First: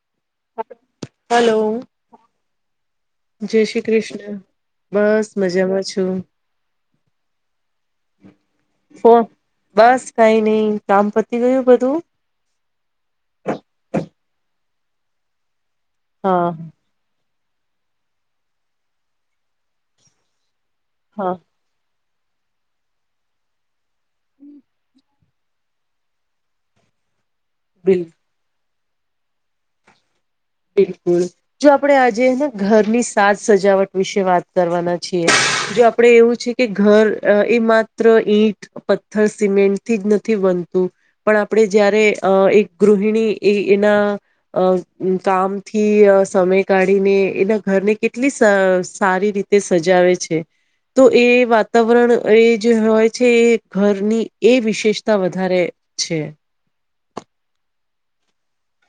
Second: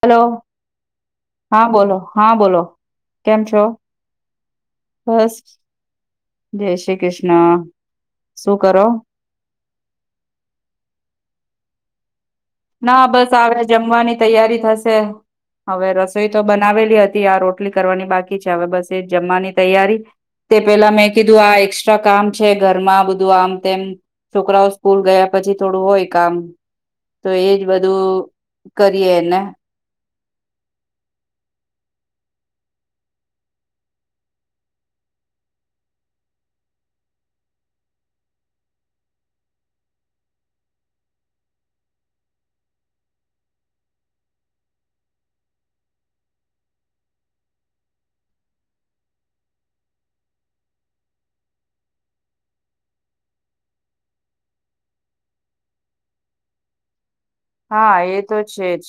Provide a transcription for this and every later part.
Hello, hello હા બોલો, હા બોલો. કેમ છો? જય શ્રી કૃષ્ણ બસ, મજામાં છું જય શ્રી કૃષ્ના. સુ કરો? ફો બસ કઈ નઈ, કામ પતી ગયું બધું? ના બસ આવે આ જમવાની તૈયારી થશે. હવે રસોઈ તો હા બનાવેલી હતી, આ રોટલી કરવાની બાકી છે, હવે બસ એ જ જમાની તૈયારી તે પેલા મેં હા કીધું આ એક્સ્ટ્રા કામ છે ઘરમાં બધું આમ તેમ, છોકરાઓ સ્કૂલ ગયા પછી થોડું હોય કામ [inaudible] તો એજ બિલ બધું કરીએ ને બિલકુલ જો આપણેે આજેને ઘરની સાજ સજાવટ વિશે વાત કરવાના છીએ. જો આપડે એવું છે કે ઘર અહ એ માત્ર ઈંટ, પથ્થર, સિમેન્ટ થી જ નથી વ બનતું પણ આપણે જયારે અહ એક ગૃહણી એ એના અહ અહ કામથી અહ સમય કાઢીને એના ઘરને કેટલી સ સારી રીતે સજાવે છે. તો એ વાતાવરણ એ જે હોય છે એ ઘરની એ વિશેષતા વધારે છે. હા, એ તો છે જ.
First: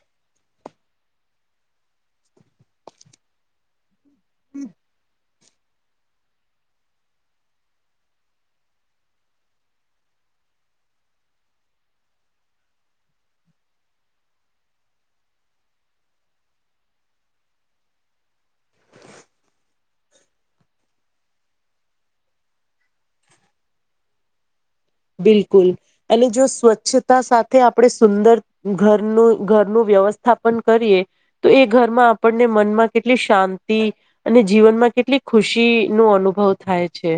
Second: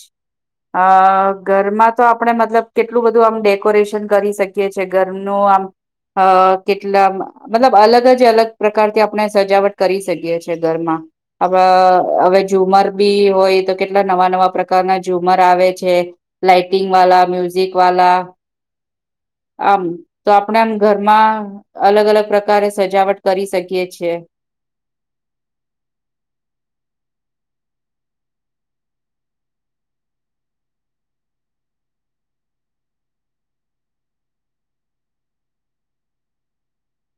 અહ ઘરમાં તો આપડે મતલબ કેટલું બધું આમ ડેકોરેશન કરી શકીએ છીએ ઘર નો આમ. અહ કેટલા મતલબ અલગ જ અલગ પ્રકારથી આપણે સજાવટ કરી શકીએ છીએ ઘરમાં. હવ હવે ઝુમર બી હોય તો કેટલા નવા નવા પ્રકારના ઝુમર આવે છે લાઈટિંગ વાલા મ્યુઝિક વાલા આમ તો આપણે આમ ઘરમાં અલગ અલગ પ્રકારે સજાવટ કરી શકીએ છીએ. બિલકુલ અને જો સ્વચ્છતા સાથે આપણે સુંદર ઘરનું ઘરનું વ્યવસ્થાપન કરીએ તો એ ઘરમાં આપણને મનમાં કેટલી શાંતિ અને જીવનમાં કેટલી ખુશી નો અનુભવ થાય છે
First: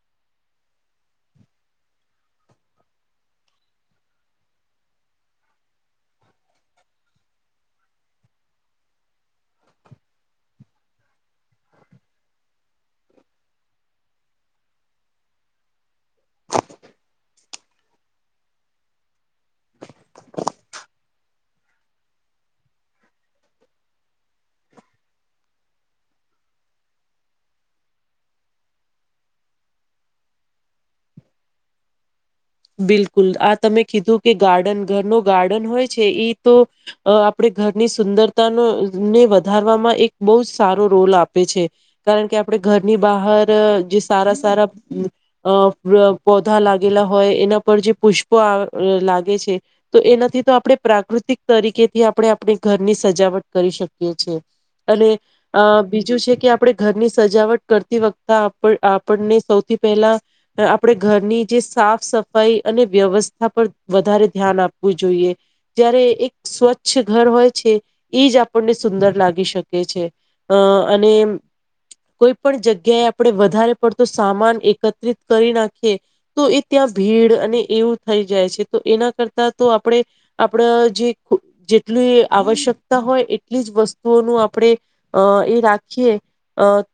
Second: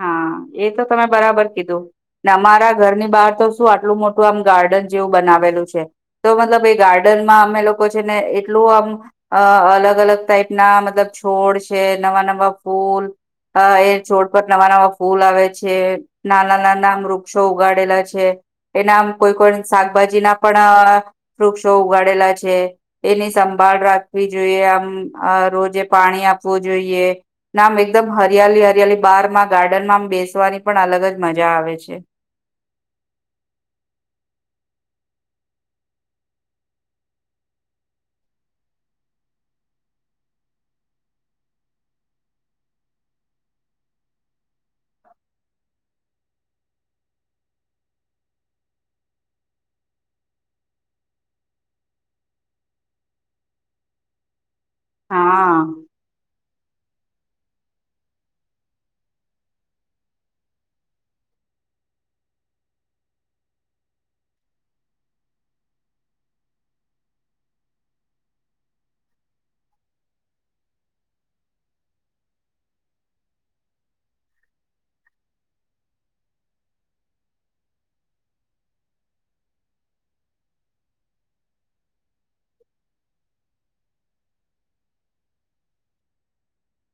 હા એ તો તમે બરાબર કીધું અમારા ઘરની બહાર તો શું આટલું મોટું આમ ગાર્ડન જેવું બનાવે બનાવેલું છે તો મતલબ એ ગાર્ડનમાં અમે લોકો છે ને એટલું આમ અલગ અલગ ત ટાઈપ ના મતલબ છોડ છે નવા નવા ફૂલ એ છોડ પર નવા નવા ફૂલ આવે છે નાના નાના વૃક્ષો ઉગાડેલા છે એનામ કોઈ કોણ શાકભાજી ના પણ વૃક્ષો ઉગાડેલા છે એની સંભા ભાળ રાખવી જોઈએ આમ રોજે પાણી આપવું જોઈએ નામ એકદમ હરિયાળલી હરિયાળલી બાર માં ગાર્ડનમાં બેસવાની પણ અલગ જ મજા આવે છે બિલકુલ આ તમે કીધું કે ગાર્ડન ઘરનો ગાર્ડન હોય છે ઈ તો આપડ ઘરની સુંદરતા ન ને વધારવામાં એક બહુ જ સારો રોલ આપે છે કારણ કે આપણે આપ ઘરની બહાર જે સારા સારા પ પોધા લાગેલા હોય હોય એના પર જે પુષ્પો અ લાગે છે તો એનાથી તો આપણે પ્રાકૃતિક તરીકેથી આ આપડે આપણી ઘરની સજાવટ કરી શકી અને હા બીજું છે કે આપણે ઘરની સજાવટ કરતી વખતા આપણને સૌથી પહેલા આપણે ઘરની જે સાફ સફાઈ અને વ્યવસ્થા પર વધારે ધ્યાન આપવું જોઈએ જ્યારે એક સ્વચ્છ ઘર હોય છે એ જ આપણને સુંદર લાગી શકે છે અ અને કોઈ પણ જગ્યાએ આપણે વધારે પડતું સામાન એકત્રિત કરી નાખીએ તો એ ત્યાં ભીડ અને એવું થઈ જાય છે તો એના કરતા તો આપણેે આપણા જે જેટલી આવશ્યકતા હોય એટલી જ વસ્તુઓનું આપણે એ રાખીએ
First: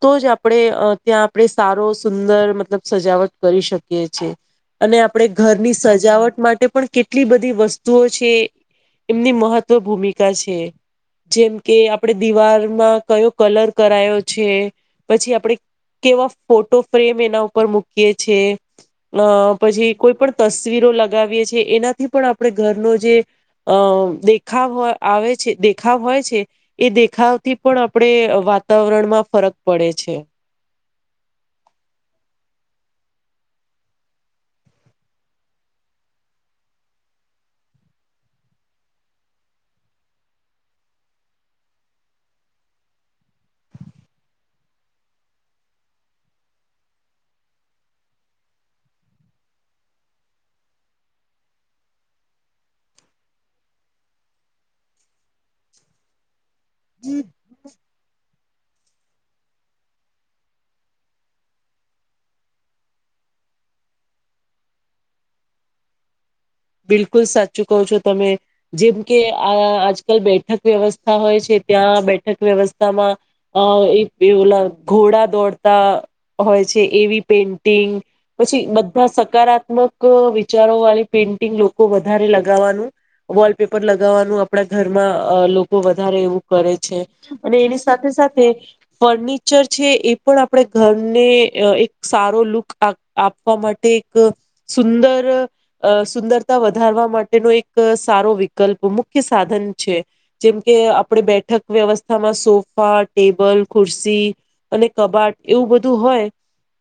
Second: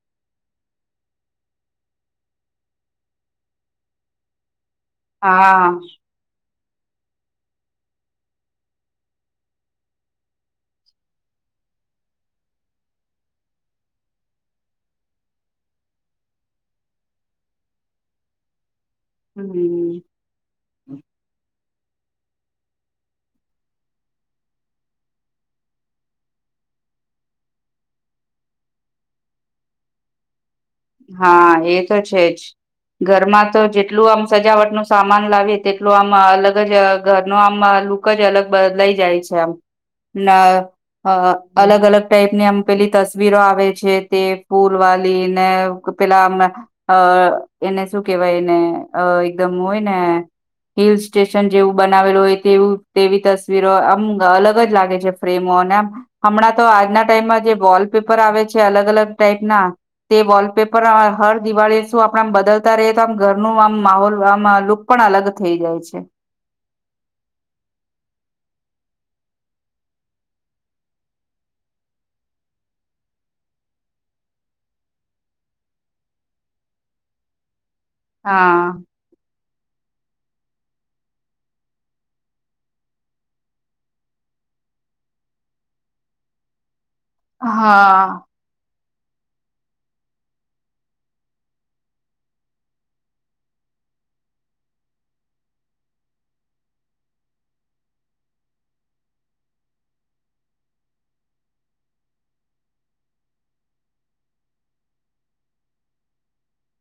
તો જ આપણે ત્યાં આપણે સારો સુંદર મતલબ સજાવટ કરી શકીએ છેીએ અને આપણે હા ઘરની સજાવટ માટે પણ કેટલી બધી વસ્તુઓ છે એમની મહત્વ ભૂમિકા છે જેમ કે આપડે દિવારમાં કયો કલર કરાયો છે પછી આપડે કેવા ફોટો ફ્રેમ એના ઉપર મૂકીએ છે. અહ પછી હમ કોઈ પણ તસવીરો લગાવીએ છીએ એના દી આપડે ઘરનો જે અહ દેખ આવે છે દેખાવ હોય છે એ દેખાવથી પણ આપણડે વાતાવરણમાં ફરક પડે છે. હા, એ તો છે જ. ઘરમાં તો જેટલું આમ સજાવટ નું સામાન લાવી તેટલું આમ અલગ જ ઘર નું આમ અહ અહ લુક જ અલગ બદલાઈ જાય છે આમ ના અહ અલગ અલગ ટાઈપની આમ પેલી તસવીરો આવે છે તે ફૂલ વાલી ને ક પેલા આમના અહ એને શું કેહેવાય એને અહ એકદમ હોય ને હિલ સ્ટેશન જેવું બનાવેલું હોય તેવું તેવી તસવીરો આમ અલગ જ લાગે છે, ફ્રેમો [unintelligible] હમણાં તો આજના ટાઈમમાં જે વોલપેપર આવે છે અલગ- અલગ ટાઈપ ના, તે વોલપેપ પર હર દિવાળી શું આપણા આમ બદલતા રહીએ તો આમ ઘર નુ આમ માહોલ આમ લુક પણ અલગ થઈ જાય. જાય છે. બિલકુલ સાચું કહો છો તમે. જેમ કે આ આ આજકલ બેઠક વ્યવસ્થા હોય છે ત્યાં બેઠક વ્યવસ્થામાં અહ એક બે ઓલા ઘોડા દોડતા હોય છે. એવી પે ન્ટિંગ, પછી હા બધા સકારાત્મક વિચારો વાળી પેન્ ટિંગ લોકો વધારે લગાવવાનું, વોલપેપર લગાવવાનું આપડા ઘરમાં અહ લોકો વધારે એવું કરે છે, અને એની હા સાથે-સાથે ફર્નિચર છે, એ પણ આપણે ઘરને અહ એક સારો લુક આ આપવા માટે એક સુંદર અહ સુંદરતા વધારવા માટેનો એક સારો વિકલ્પ મુખ્ય સાધન છે. જેમ કે આપ ણે બેઠક વ્યવસ્થામાં સોફા, ટેબલ, ખુરસી અને કબાટ એવું બધું હોય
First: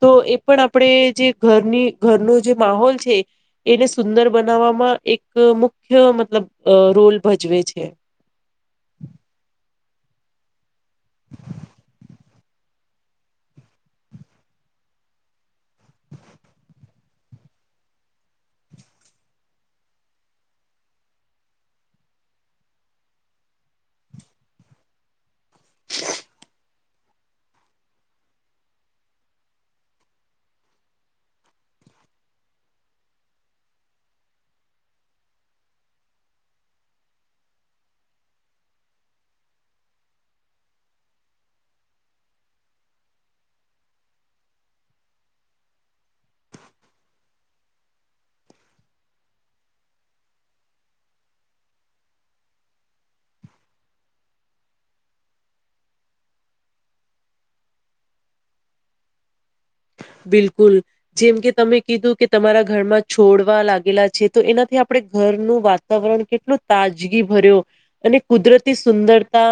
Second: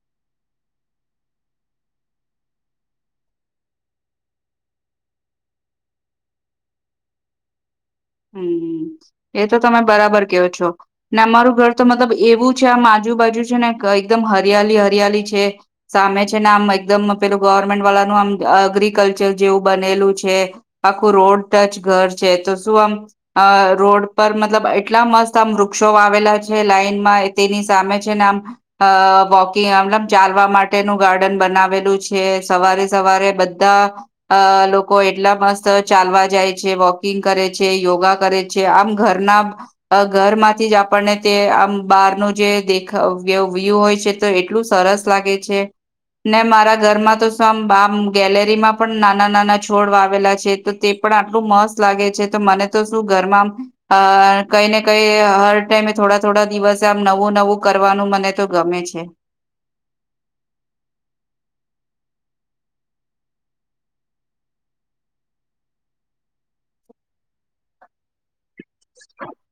તો એ પણ આપણેે જે ઘરની ઘરનું જે માહોલ છે એને સુંદર બનાવવામાં એક મુખ્ય મતલબ રોલ અહ ભજવે છે. હમ્મ. એ તો તમે બરાબર ક્યો છો ને અમારું ઘર તો મતલબ એવું જ છે, આમ આજુબાજુ છે ને ક એકદમ હરિયાલી-હરિયાલી છે, સામે છે ને આમ એકદમ પેલું [unintelligible] ગવર્મેન્ટ વાલાનું આમ અગ્રીકલ્ચર જેવું બનેલું છે. આખું રોડ ટચ ઘર છે. તો [unintelligible] અહ રોડ પર મતલબ એટલા મસ્ત આમ વૃક્ષો વાવેલા છે લાઈનમાં તેની સામે જ [unintelligible] આમ અહ વોકિંગ આમ નામ ચાલવા માટેનું ગાર્ડન બનાવેલું છે. સવારે સવ વારે બધા અહ લોકો એટલા મસ્ત ચાલવા જાય છે, વોકિંગ કરે છે યોગા કરે છે, આમ ઘરના અહ ઘરમાંથી જ આપણને તે આમ બહાર નું જે દેખ વ્ય વ્યૂહ હોય છે તો એટલું સરસ લાગે છે. ને મારા ઘરમાં તો સમ બામ ગેલેરીમાં પણ નાના-નાના છોડ વાવેલા છે તો તે પણ આટલું મસ્ત લાગે છે. તો મને તો શું ઘરમાં આમ અહ કઈ ને કઈ હર ટાઈમે થોડા-થોડા દિવસે આમ નવું-નવું ક કરવાનું મને તો ગમે છે. [inaudible] બિલકુલ. જેમ કે તમે કીધું કે તમારા ઘરમાં છોડવા લાગેલા છે, તો એનાથી આપણે ઘરનું વાતાવરણ કેટલું તાજગી ભર્યું અને કુદરત તી સુંદરતા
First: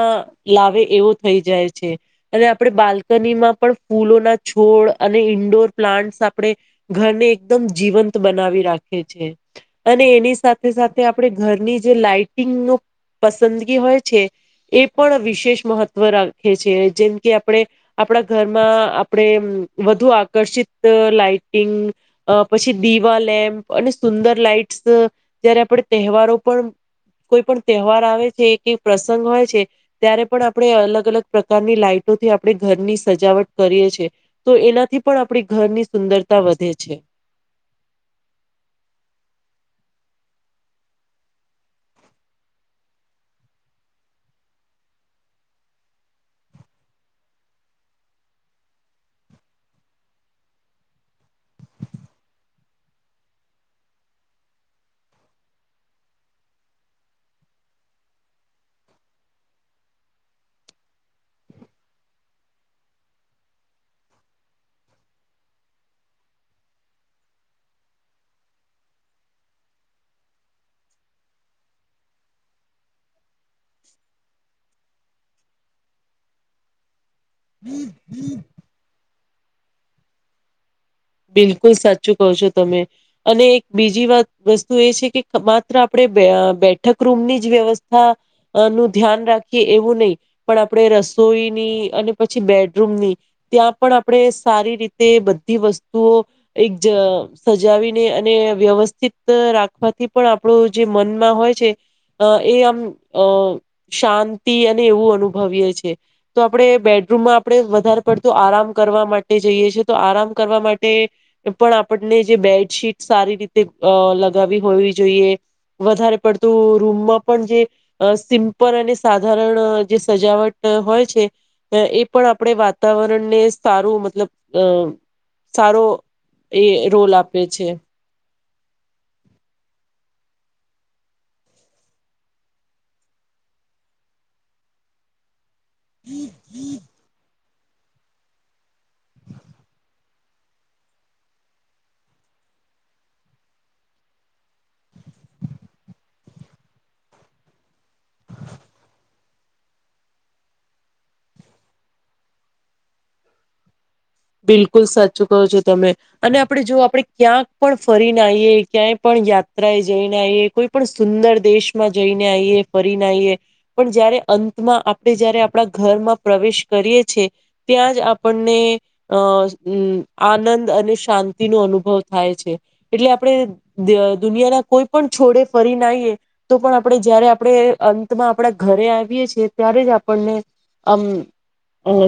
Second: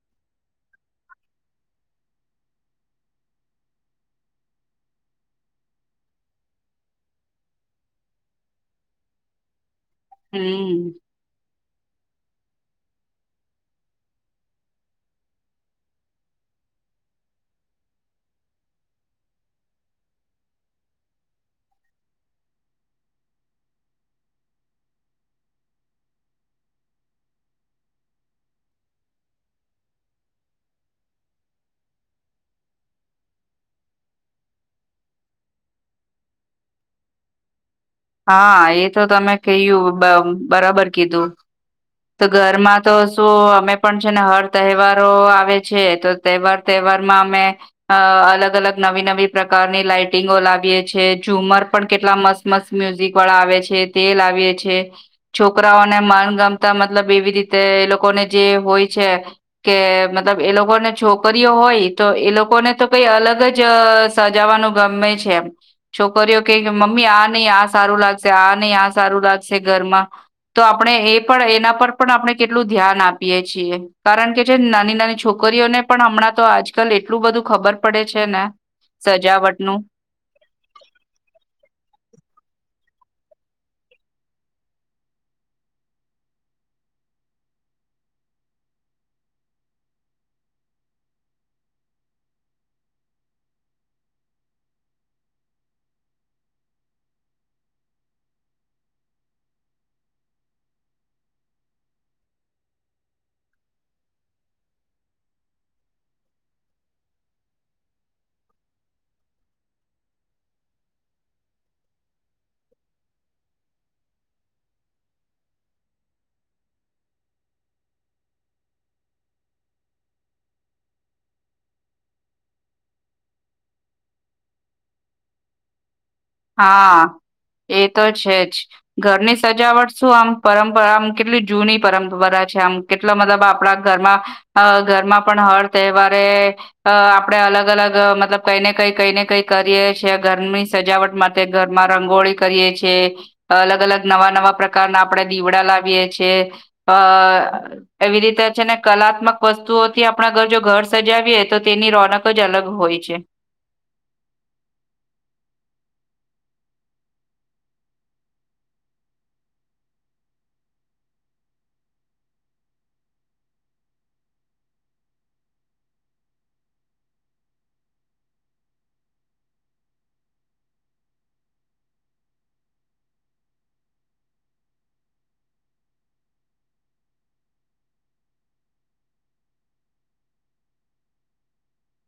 લાવે એવો થઈ જાય છે, અને આપણે બાલ્કનીમાં પણ ફૂલો ના છોડ અને ઇન્ડોર પ્લાન્ટસ આપણે ઘરને એકદમ જીવંત બનાવી રાખે છે. અને એની હમ્મ, સાથે-સાથે આપણે ઘરની જે લાાઈટિંગ નું પસંદગી હોય છે એ પણ વિશેષ મહત્વ રાખે છે, જેમ કે આપણે આપણા ઘરમાં આપણે અમ વધુ આકર્ષિત લાાઈટિંગ, અહ પછી દીવા લેમ્પ અને સુંદર લાાઈટ [unintelligible] જયારે આપણે તહેવારો પણ કોઈ પણ તહેવાર આવે છે, કે પ્રસંગ હોય છે, ત્યારે પણ આપણે અલગ-અલગ પ્રકારની લાઈટ થી આપણે ઘરની સજાવટ કરીએ છે. તો એનાથી પણ આપણી ઘરની સુંદરતા વધે છે. હા એ તો તમે કહ્યું બ બરાબર કીધું. તો ઘરમાં તો શું અમે પણ છે ને હર તહેવારો આવે છે, તો તહેવાર-તહેવા વાર માં અમે અહ અલગ-અલગ નવી-નવી પ્રકારની લાઈટિંગો લાવીએ છે. ઝુમર પણ કેટલા મસ્ત-મસ્ત મ્યુઝિક વાળા આવે છે તે લાવીએ છે. છોકરાઓને મણગમ તા મતલબ એવી રીતે એ લોકોને જે હોય છે કે મતલબ એ લોકોને છોકરીઓ હોય તો એ લોકોને તો કઈ અલગ જ અહ સજાવાનું ગમે છે એમ. છોકરીઓ કે મમ્મી આ નહી આ સારું લાગશે આ નહી આ સારું લાગશે ઘરમાં તો આપણે એ પણ એના પર પણ આપણે કેટલું ધ્યાન આપીએ છીએ. કારણ કે જે નાની નાની છોકરીઓને પણ હમણાં ના તો આજકાલ એટલું બધું ખબર પડે છે ને સજાવટનું બિલકુલ સાચું કહો છો તમે. અને એક બીજી વાત વસ્તુ એ છે કે માત્ર આપડે અહ બેઠક રૂમની જ વ્યવસ્થા અહ નું ધ્યાન રાખીએ એવું નહીં પણ આપડે રસ રસોઈની અને પછી બેડરૂમ ની ત્યાં પણ આપડે સારી રીતે બધી વસ તો એક જ સજાવીને અને વ્યવસ્થિત રાખવાથી પણ આપડું જે મનમાં હોય હોય છે અહ એ આમ અહ શાંતિ અને એવું અનુભવીએ છીએ તો આપડે બે રૂમમાં આપડે વધારે પડતું આરામ કરવા માટે જઈએ છીએ તો આરામ કરવા મા ટે પણ આપણને જે બેડશીટ સારી રીતે અહ લગાવી હોવી જોઈએ. વધારે પડતું રૂમમાં પણ જે અહ સિમ્પલ અને સાધારણ અહ જે સજાવટ અહ હોય છે. ને એ પણ આપડે વાતાવરણને સારું મતલબ અહ સારો હા છે એ તો છે ઘરની સજાવટ શું આમ પરંપરા આમ કેટલી જૂની પરંપરા છે આમ કેટલો મતલબ આપણા ઘરમાં ઘરમાં પણ હર તહેવારે આપણેે અલગ અલગ મતલબ કઈને કંઈ કંઈ ને કંઈ કરીએ છીએ ઘરની સજાવટ માટે ઘરમાં રંગોળી કરીએ છીએ. અલગ-અલગ, નવા-નવા પ્રકારના આપણે દીવડાં લાવીએ છીએ. જીયે એવી રીતે છેને કલાત્મક વસ્તુઓથી આપણા ઘર જો ઘર સજા સજાવીયે તો તેની રોનક જ અલગ હોય છે [inaudible] બિલકુલ સાચું કહો છો તમે અને આપણે જો આપણે ક્યાંક પણ ફરીને આવીએ ક્યાંય પણ યાત્રા એ જઈને આવીએ કોઈ પણ સુંદર દેશમાં જઈને આવીએ ફરીને આવીએ પણ જયારે કે અંતમાં આપણે જયારે આપણા ઘરમાં પ્રવેશ કરીએ છીએ ત્યાં જ આપણને અ આનંદ અને શાંતિનો અનુભવ થાય છે એટલે આપણે ડ દુનિયાના કોઈ પણ છેડે ફરીને આવીએ તો પણ આપણે જયારે આપણે અંતમાં આપણા ઘરે આવી આવીયે જ ત્યારે જ આપણને આમ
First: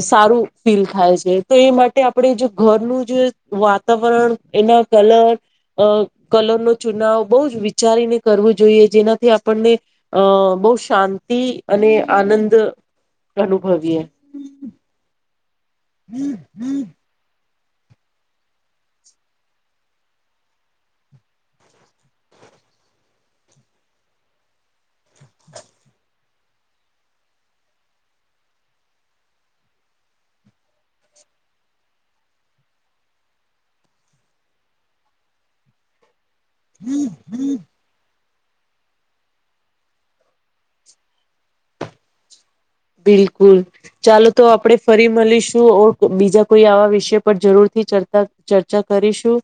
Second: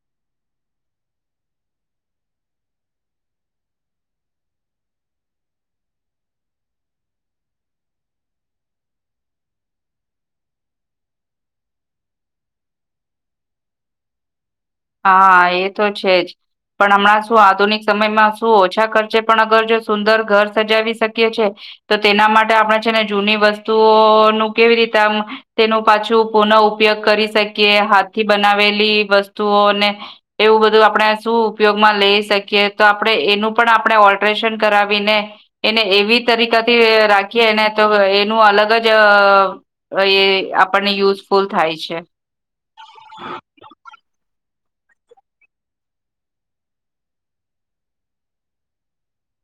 સારું ફીલ થાય છે તો એ માટે તે આપણે જે ઘરનું જે વાતાવરણ એના કલર અ કલરનો ચુનાવ બહુ જ વિચારીને કરવું જોઈએ જેનાથી આપણને અ બોહ શાંતિ અને આનંદ અનુભવીએ હા એ તો છે જ પણ હમણાં શું આધુનિક સમયમાં શું ઓછા ખર્ચે પણ અગર જો સુંદર ઘર સજાવી શકીએ છીએ તો તેના માટે આપણે છેને જૂની વસ્તુઓનું કેવી રીતે આમ તેનું પાછું પુનઃ ઉપયોગ કરી શકીએ કે હાથથી બનાવેલી વસ્ તું ઓને એવું બધું આપણે શું ઉપયોગમાં લઈ શકીએ તો આપણે એનું પણ આપણે ઓલત રેશન કરાવીને એને એવી તરીકાથી રાખીએ એને તો એ નું અલગ જ આપણને યુઝફુલ થાય છે બિલકુલ ચાલો તો આપણે ફરી મળીશું ઓ બીજા કોઈ આવા વિષય પર જરૂરથી ચર્ચા ચર્ચા કરીશું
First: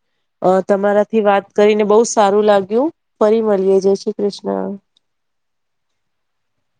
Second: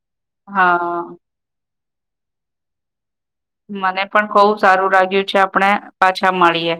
અ હા. તમારાથી વાત કરીને બો સારું લાગ્યું ફરી મળીએ જય મને શ્રી પણ બહુ કૃષ્ણ સારું લાગ્યું છે આપણે પાછા મળીએ